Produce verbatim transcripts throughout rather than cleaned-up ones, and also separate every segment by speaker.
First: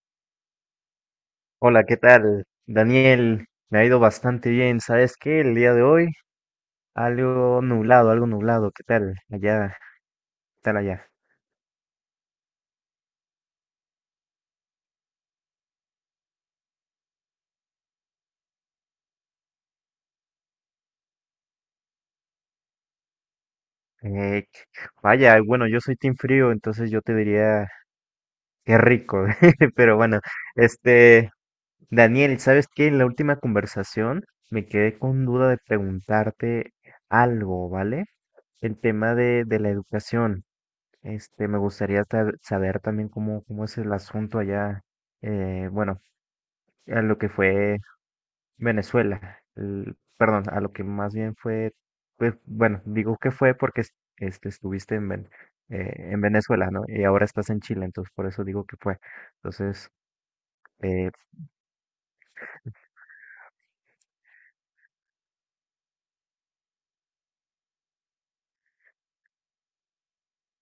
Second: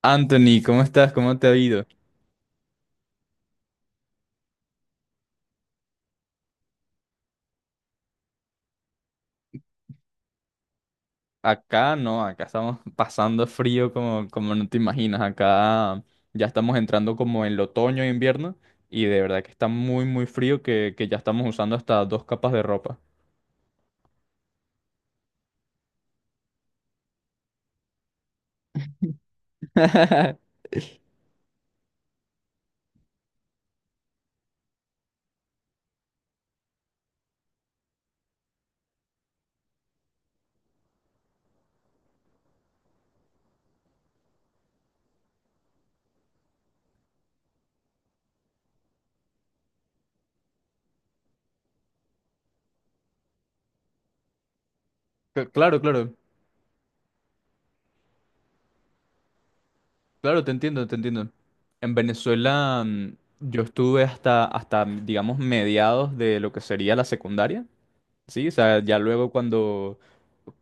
Speaker 1: Anthony, ¿cómo estás? ¿Cómo te ha
Speaker 2: Hola,
Speaker 1: ido?
Speaker 2: ¿qué tal? Daniel, me ha ido bastante bien. ¿Sabes qué? El día de hoy, algo nublado, algo nublado. ¿Qué tal? Allá, ¿qué tal allá?
Speaker 1: Acá no, acá estamos pasando frío como, como no te imaginas. Acá ya estamos entrando como en el otoño e invierno y de verdad que está muy, muy frío que, que ya estamos usando hasta dos capas de ropa.
Speaker 2: Eh, Vaya, bueno, yo soy team frío, entonces yo te diría qué rico. Pero bueno, este, Daniel, ¿sabes qué? En la última conversación me quedé con duda de preguntarte algo, ¿vale? El tema de, de la educación. Este, me gustaría sab- saber también cómo, cómo es el asunto allá eh, bueno, a lo que fue Venezuela, el- perdón, a lo que más bien fue, pues, bueno, digo que fue porque es- este, estuviste en, Ven-
Speaker 1: C- Claro,
Speaker 2: eh,
Speaker 1: claro,
Speaker 2: en Venezuela, ¿no? Y ahora estás en Chile, entonces por eso digo que fue. Entonces,
Speaker 1: claro, te entiendo, te
Speaker 2: eh,
Speaker 1: entiendo. En Venezuela mm, yo estuve hasta, hasta, digamos, mediados de lo que sería la secundaria. Sí, o sea, ya luego cuando,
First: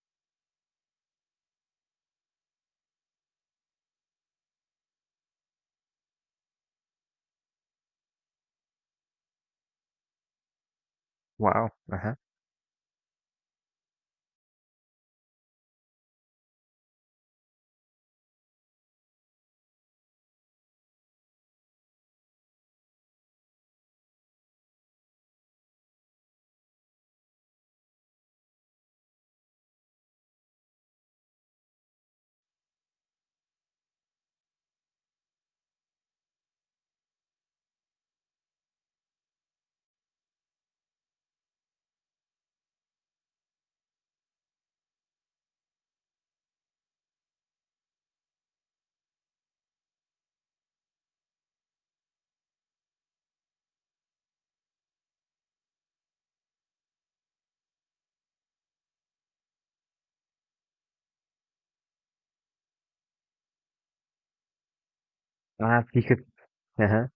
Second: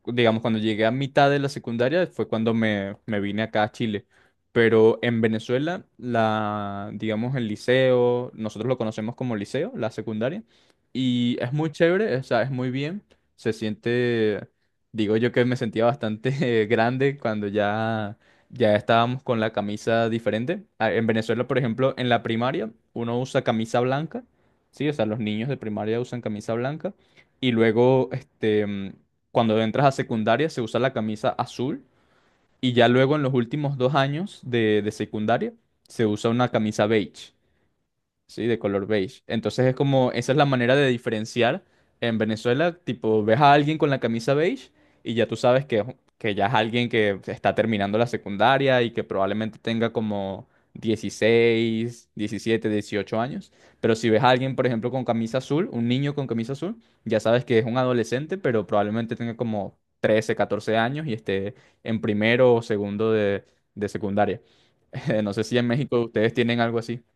Speaker 1: digamos, cuando llegué a mitad de la secundaria fue cuando me, me vine acá a Chile. Pero en Venezuela, la, digamos, el liceo, nosotros lo conocemos como liceo, la secundaria, y es
Speaker 2: wow,
Speaker 1: muy
Speaker 2: ajá.
Speaker 1: chévere, o sea, es muy bien. Se siente, digo yo que me sentía bastante eh, grande cuando ya, ya estábamos con la camisa diferente. Ah, en Venezuela, por ejemplo, en la primaria, uno usa camisa blanca, sí, o sea, los niños de primaria usan camisa blanca. Y luego, este, mm, cuando entras a secundaria, se usa la camisa azul. Y ya luego en los últimos dos años de, de secundaria, se usa una camisa beige. Sí, de color beige. Entonces es como, esa es la manera de diferenciar. En Venezuela, tipo, ves a alguien con la camisa beige y ya tú sabes que, es- que ya es alguien que está terminando la secundaria y que probablemente tenga como dieciséis, diecisiete, dieciocho años. Pero si ves a alguien, por ejemplo, con camisa azul, un niño con camisa azul, ya sabes que es un adolescente, pero probablemente tenga como trece, catorce años y esté en primero o segundo de, de secundaria. No sé si en
Speaker 2: Ah,
Speaker 1: México
Speaker 2: fíjate,
Speaker 1: ustedes tienen algo así.
Speaker 2: ajá.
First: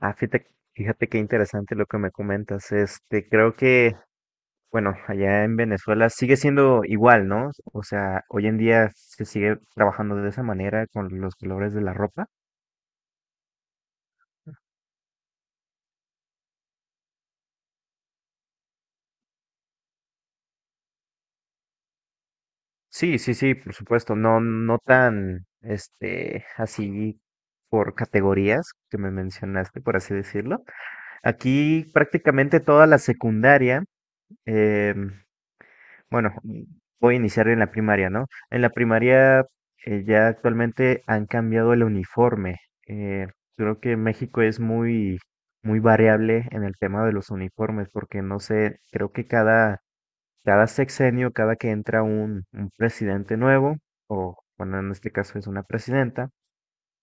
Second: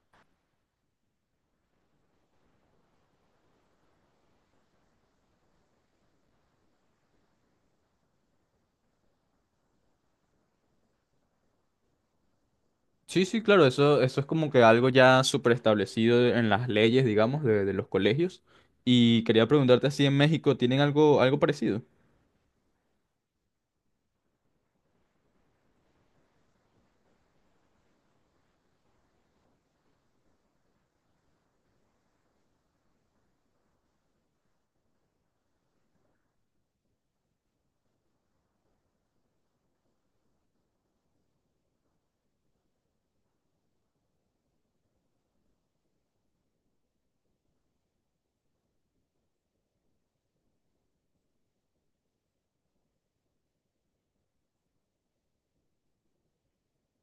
Speaker 2: Ah, fíjate, fíjate qué interesante lo que me comentas. Este, creo que, bueno, allá en Venezuela sigue siendo igual, ¿no? O sea, hoy en día se sigue trabajando de esa manera con los colores de la ropa.
Speaker 1: Sí, sí, claro, eso, eso es como que algo ya súper establecido en las leyes, digamos, de, de los colegios. Y quería preguntarte si en México tienen algo, algo parecido.
Speaker 2: Sí, sí, sí, por supuesto, no, no tan, este, así por categorías que me mencionaste, por así decirlo. Aquí prácticamente toda la secundaria, em, bueno, voy a iniciar en la primaria, ¿no? En la primaria eh, ya actualmente han cambiado el uniforme. Eh, Creo que México es muy, muy variable en el tema de los uniformes, porque no sé, creo que cada cada sexenio, cada que entra un, un presidente nuevo, o bueno, en este caso es una presidenta,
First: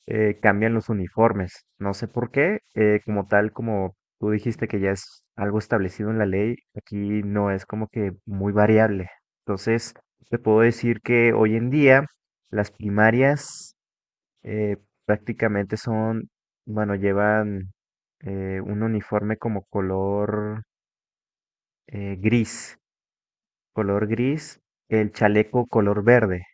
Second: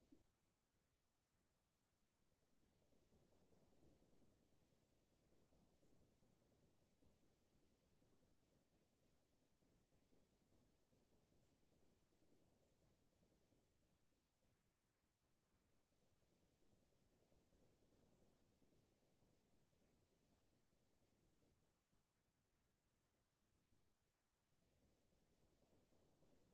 Speaker 2: eh, cambian los uniformes. No sé por qué, eh, como tal, como tú dijiste que ya es algo establecido en la ley, aquí no es como que muy variable. Entonces, te puedo decir que hoy en día las primarias eh, prácticamente son, bueno, llevan eh, un uniforme como color eh, gris color gris, el chaleco color verde.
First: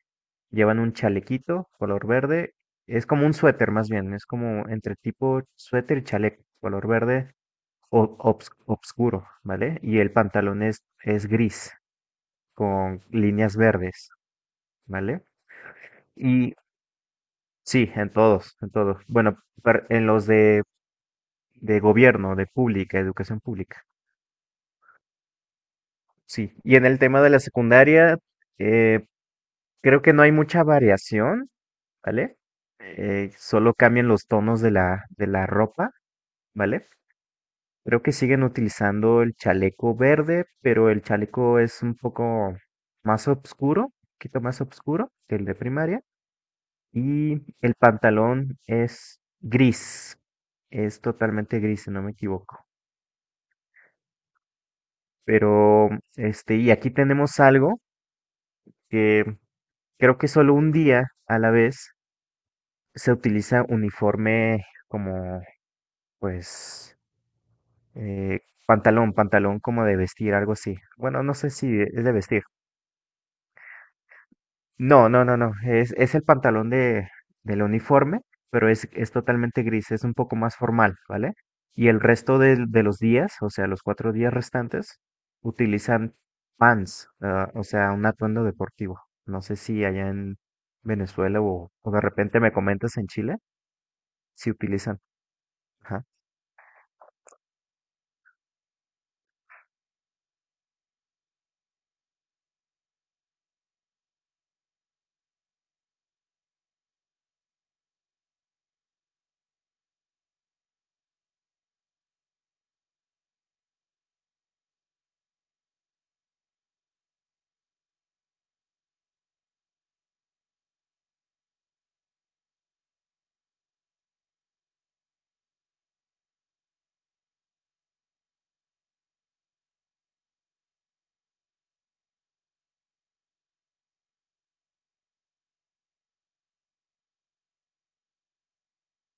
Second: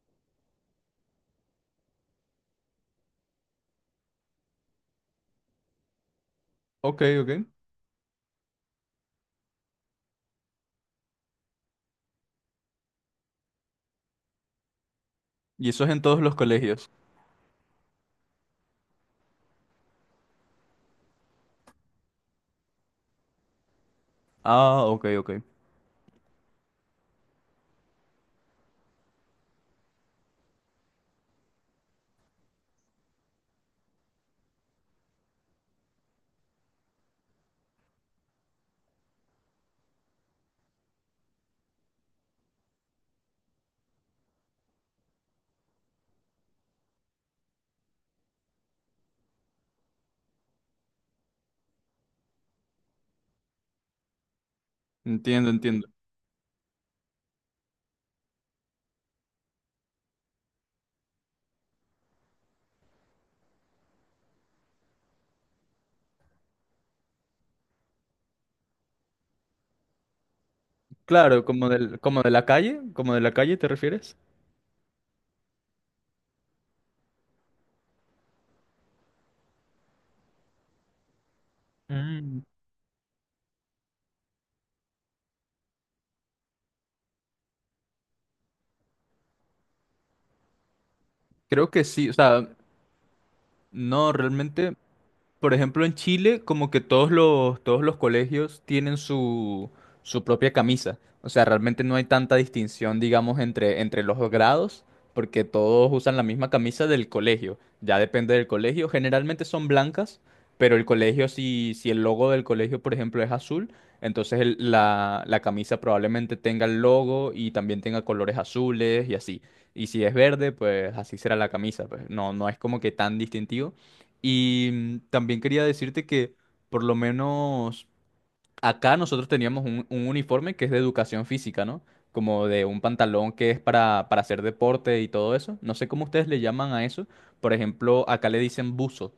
Speaker 2: Llevan un chalequito color verde, es como un suéter más bien, es como entre tipo suéter y chaleco color
Speaker 1: Ok,
Speaker 2: verde
Speaker 1: ok.
Speaker 2: o- obs- obscuro, ¿vale? Y el pantalón es, es gris con líneas verdes, ¿vale?
Speaker 1: ¿Y eso es en todos los
Speaker 2: Y
Speaker 1: colegios?
Speaker 2: sí, en todos, en todos. Bueno, per- en los de, de gobierno, de pública, educación pública.
Speaker 1: Ah, ok, ok.
Speaker 2: Sí, y en el tema de la secundaria, eh, creo que no hay mucha variación, ¿vale? Eh, solo cambian los tonos de la, de la ropa, ¿vale? Creo que siguen utilizando el chaleco verde, pero el chaleco es un poco más oscuro, un poquito más oscuro que el de primaria. Y el pantalón es gris, es totalmente gris, si no me equivoco.
Speaker 1: Entiendo, entiendo.
Speaker 2: Pero, este, y aquí tenemos algo que creo que solo un día a la vez se utiliza uniforme como, pues, Eh, pantalón, pantalón como de vestir, algo así. Bueno, no
Speaker 1: Claro,
Speaker 2: sé
Speaker 1: como
Speaker 2: si
Speaker 1: del,
Speaker 2: es de
Speaker 1: como de
Speaker 2: vestir.
Speaker 1: la calle, como de la calle, ¿te refieres?
Speaker 2: No, no, no, no. Es, es el pantalón de, del uniforme, pero es, es totalmente gris, es un poco más formal, ¿vale? Y el resto
Speaker 1: Mm,
Speaker 2: del- de, los días, o sea, los cuatro días restantes, utilizan pants, ah, o sea, un atuendo deportivo. No sé si allá en Venezuela o,
Speaker 1: Creo que
Speaker 2: o de
Speaker 1: sí, o
Speaker 2: repente
Speaker 1: sea,
Speaker 2: me comentas en Chile,
Speaker 1: no,
Speaker 2: si
Speaker 1: realmente.
Speaker 2: utilizan.
Speaker 1: Por ejemplo, en
Speaker 2: Ajá.
Speaker 1: Chile, como que todos los, todos los colegios tienen su, su propia camisa. O sea, realmente no hay tanta distinción, digamos, entre, entre los dos grados, porque todos usan la misma camisa del colegio. Ya depende del colegio. Generalmente son blancas, pero el colegio, si, si el logo del colegio, por ejemplo, es azul, entonces el- la, la camisa probablemente tenga el logo y también tenga colores azules y así. Y si es verde, pues así será la camisa. Pues no, no es como que tan distintivo. Y mm, también quería decirte que por lo menos acá nosotros teníamos un, un uniforme que es de educación física, ¿no? Como de un pantalón que es para, para hacer deporte y todo eso. No sé cómo ustedes le llaman a eso. Por ejemplo, acá le dicen buzo,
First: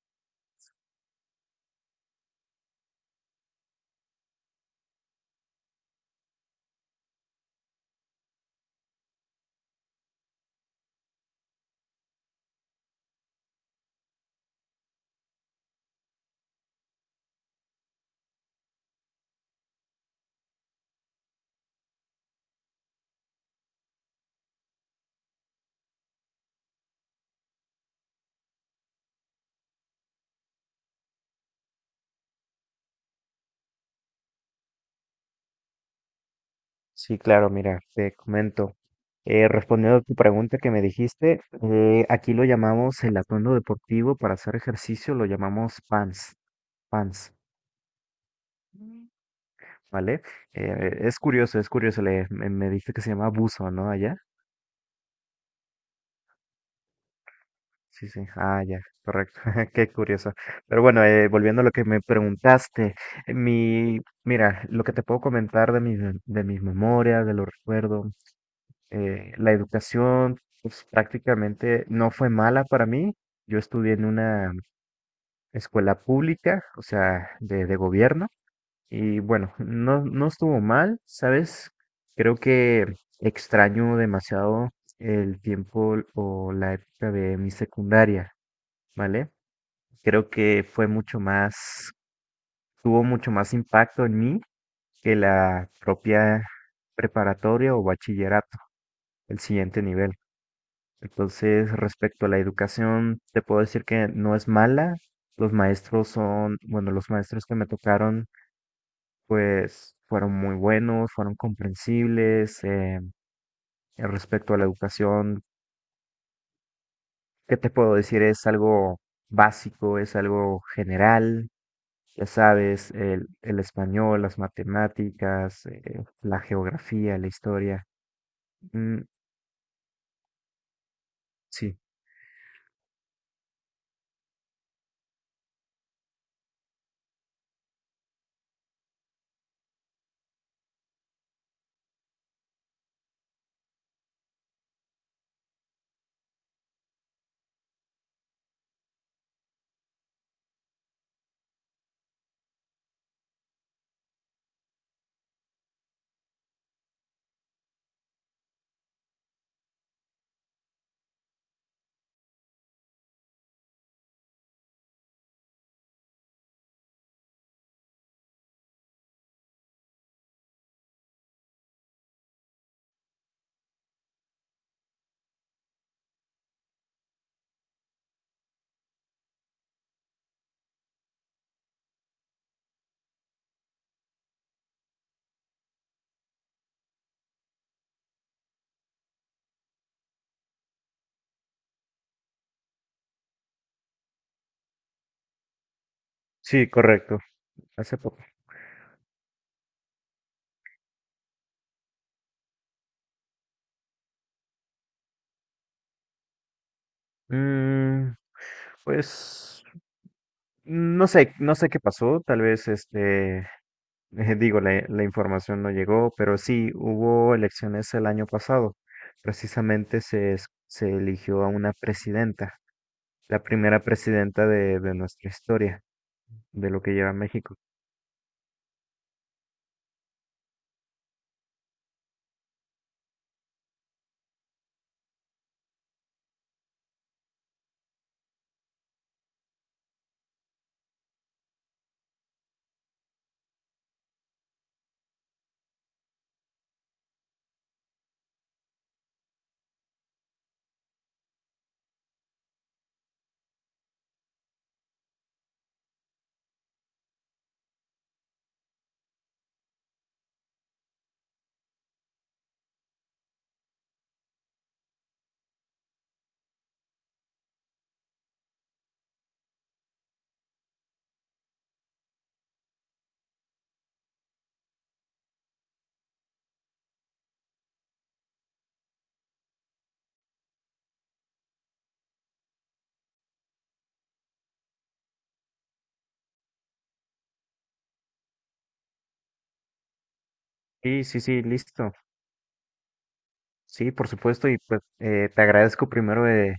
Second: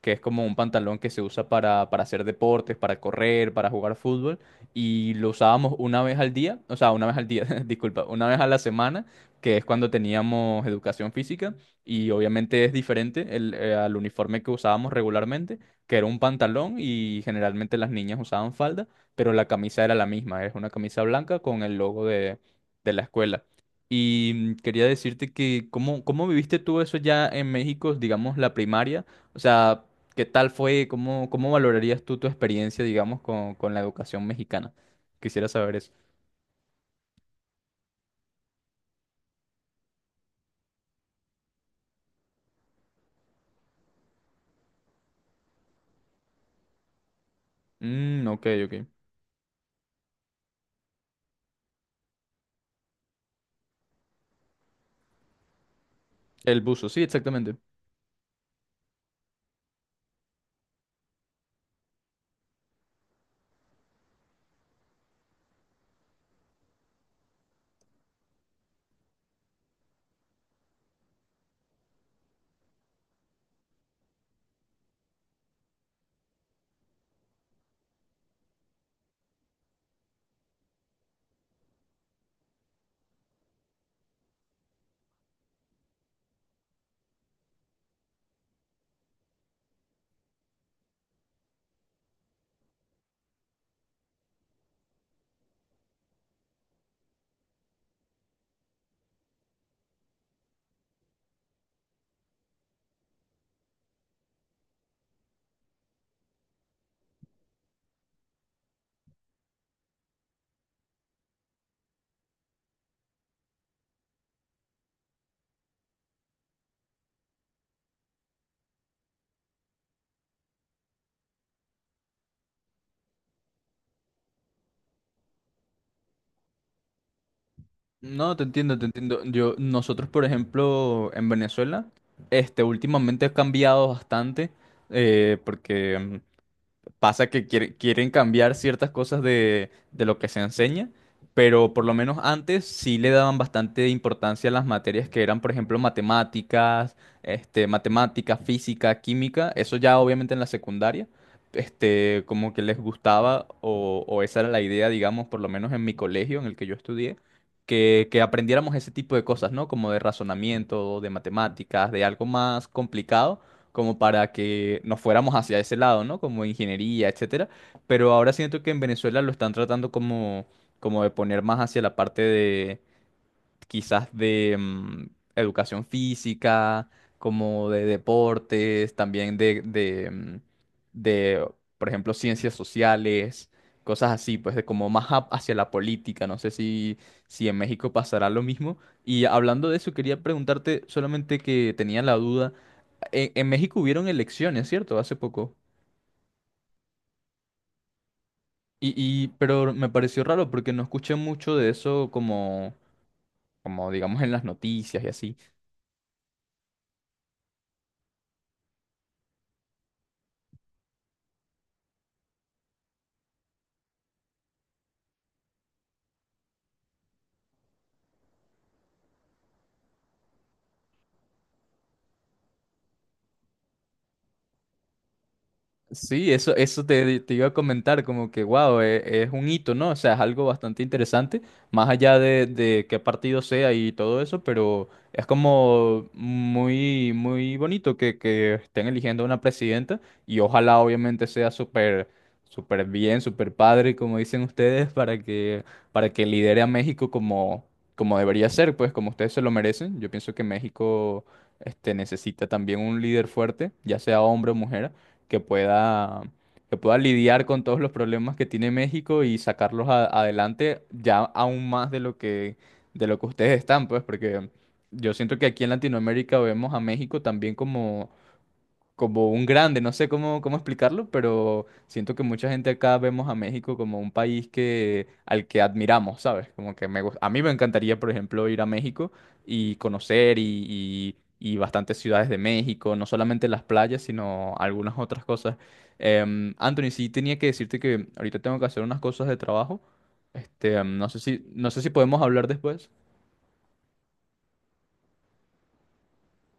Speaker 1: que es como un pantalón que se usa para, para hacer deportes, para correr, para jugar fútbol, y lo usábamos una vez al día, o sea, una vez al día, disculpa, una vez a la semana, que es cuando teníamos educación física, y obviamente es diferente el, eh, al uniforme que usábamos regularmente, que era un pantalón y generalmente las niñas usaban falda, pero la camisa era la misma, es una camisa blanca con el logo de, de la escuela. Y mm, quería decirte que, ¿cómo, cómo viviste tú eso ya en México, digamos, la primaria? O sea, ¿qué tal fue? ¿Cómo, cómo valorarías tú tu experiencia, digamos, con, con la educación mexicana? Quisiera saber eso.
Speaker 2: Sí, claro, mira, te comento. Eh, respondiendo a tu pregunta que me dijiste, eh, aquí lo llamamos el atuendo deportivo para hacer ejercicio, lo llamamos pants, pants.
Speaker 1: Mm, ok, ok.
Speaker 2: Mm. ¿Vale? Eh, es curioso, es curioso, le, me, me dijiste que se llama buzo, ¿no? Allá.
Speaker 1: El buzo, sí, exactamente.
Speaker 2: Sí, sí, ah, ya, correcto, qué curioso. Pero bueno, eh, volviendo a lo que me preguntaste, mi, mira, lo que te puedo comentar de mis, de mis memorias, de los recuerdos, eh, la educación pues, prácticamente no fue mala para mí. Yo estudié en una escuela pública, o sea, de, de gobierno, y bueno, no, no estuvo mal, ¿sabes? Creo que extraño demasiado el tiempo o la época de mi secundaria, ¿vale? Creo que fue mucho más, tuvo mucho más impacto en mí que la propia preparatoria o bachillerato, el siguiente nivel. Entonces, respecto a la educación, te puedo decir que no es mala. Los maestros son, bueno, los maestros que me tocaron, pues fueron muy buenos, fueron comprensibles. Eh, respecto a la educación, ¿qué te puedo decir? Es algo básico, es algo general. Ya sabes, el, el español, las matemáticas, eh, la geografía, la historia.
Speaker 1: No, te entiendo, te
Speaker 2: Mm,
Speaker 1: entiendo. Yo, nosotros, por ejemplo, en
Speaker 2: sí,
Speaker 1: Venezuela, este, últimamente ha cambiado bastante, eh, porque mm, pasa que quiere- quieren cambiar ciertas cosas de, de lo que se enseña, pero por lo menos antes sí le daban bastante importancia a las materias que eran, por ejemplo, matemáticas, este, matemática, física, química, eso ya obviamente en la secundaria, este, como que les gustaba o, o esa era la idea, digamos, por lo menos en mi colegio en el que yo estudié. Que, que aprendiéramos ese tipo de cosas, ¿no? Como de razonamiento, de matemáticas, de algo más complicado como para que nos fuéramos hacia ese lado, ¿no? Como ingeniería, etcétera. Pero ahora siento que en Venezuela lo están tratando como, como de poner más hacia la parte de quizás de mm, educación física, como de deportes, también de, de, mm, de, por ejemplo, ciencias sociales, cosas así, pues de como más hap- hacia la política. No sé si, si en México pasará lo mismo. Y hablando de eso, quería preguntarte, solamente que tenía la duda. En, en México hubieron elecciones, ¿cierto? Hace poco.
Speaker 2: sí, correcto. Hace poco.
Speaker 1: Y, y, pero me pareció raro porque no escuché mucho de eso como, como digamos en las noticias y así.
Speaker 2: Mm, pues no sé, no sé qué pasó, tal vez este, digo, la, la información no llegó, pero sí, hubo elecciones el año pasado. Precisamente se, es- se eligió a una presidenta, la primera presidenta de, de nuestra historia,
Speaker 1: Sí, eso,
Speaker 2: de lo
Speaker 1: eso
Speaker 2: que lleva
Speaker 1: te, te iba a
Speaker 2: México.
Speaker 1: comentar, como que, wow, es, un hito, ¿no? O sea, es algo bastante interesante, más allá de, de qué partido sea y todo eso, pero es como muy, muy bonito que, que estén eligiendo una presidenta y ojalá obviamente sea súper, súper bien, súper padre, como dicen ustedes, para que, para que lidere a México como, como debería ser, pues como ustedes se lo merecen. Yo pienso que México, este, necesita también un líder fuerte, ya sea hombre o mujer que pueda, que pueda lidiar con todos los problemas que tiene México y sacarlos a- adelante ya aún más de lo que, de lo que ustedes están, pues, porque yo siento que aquí en Latinoamérica vemos a México también como como un grande, no sé cómo, cómo explicarlo, pero siento que mucha gente acá vemos a México como un país que, al que admiramos, ¿sabes? Como que me, gus- a mí me encantaría, por ejemplo, ir a México y conocer y, y- y bastantes ciudades de México, no solamente las playas, sino algunas otras cosas. Em, Anthony, sí tenía que decirte que ahorita tengo que hacer unas cosas de trabajo. Este, em,
Speaker 2: Sí,
Speaker 1: no sé
Speaker 2: sí, sí,
Speaker 1: si, no sé si
Speaker 2: listo.
Speaker 1: podemos hablar después.
Speaker 2: Sí, por supuesto, y pues eh, te agradezco primero, eh,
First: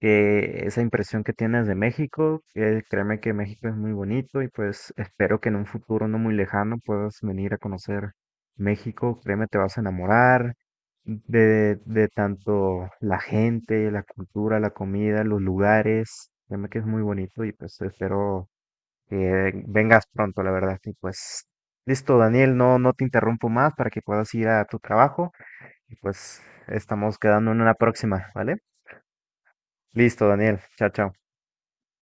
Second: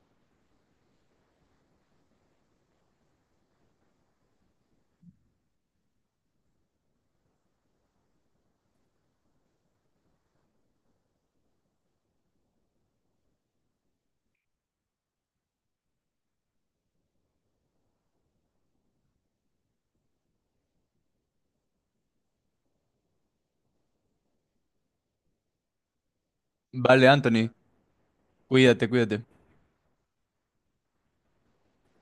Speaker 2: que esa impresión que tienes de México, que créeme que México es muy bonito y pues espero que en un futuro no muy lejano puedas venir a conocer México, créeme te vas a enamorar de, de tanto la gente, la cultura, la comida, los lugares, créeme que es muy bonito y pues espero que vengas pronto, la verdad, y pues listo, Daniel, no, no te interrumpo más para que puedas ir a tu trabajo y pues
Speaker 1: Vale,
Speaker 2: estamos
Speaker 1: Anthony,
Speaker 2: quedando en una próxima, ¿vale?
Speaker 1: cuídate, cuídate.
Speaker 2: Listo, Daniel, chao, chao.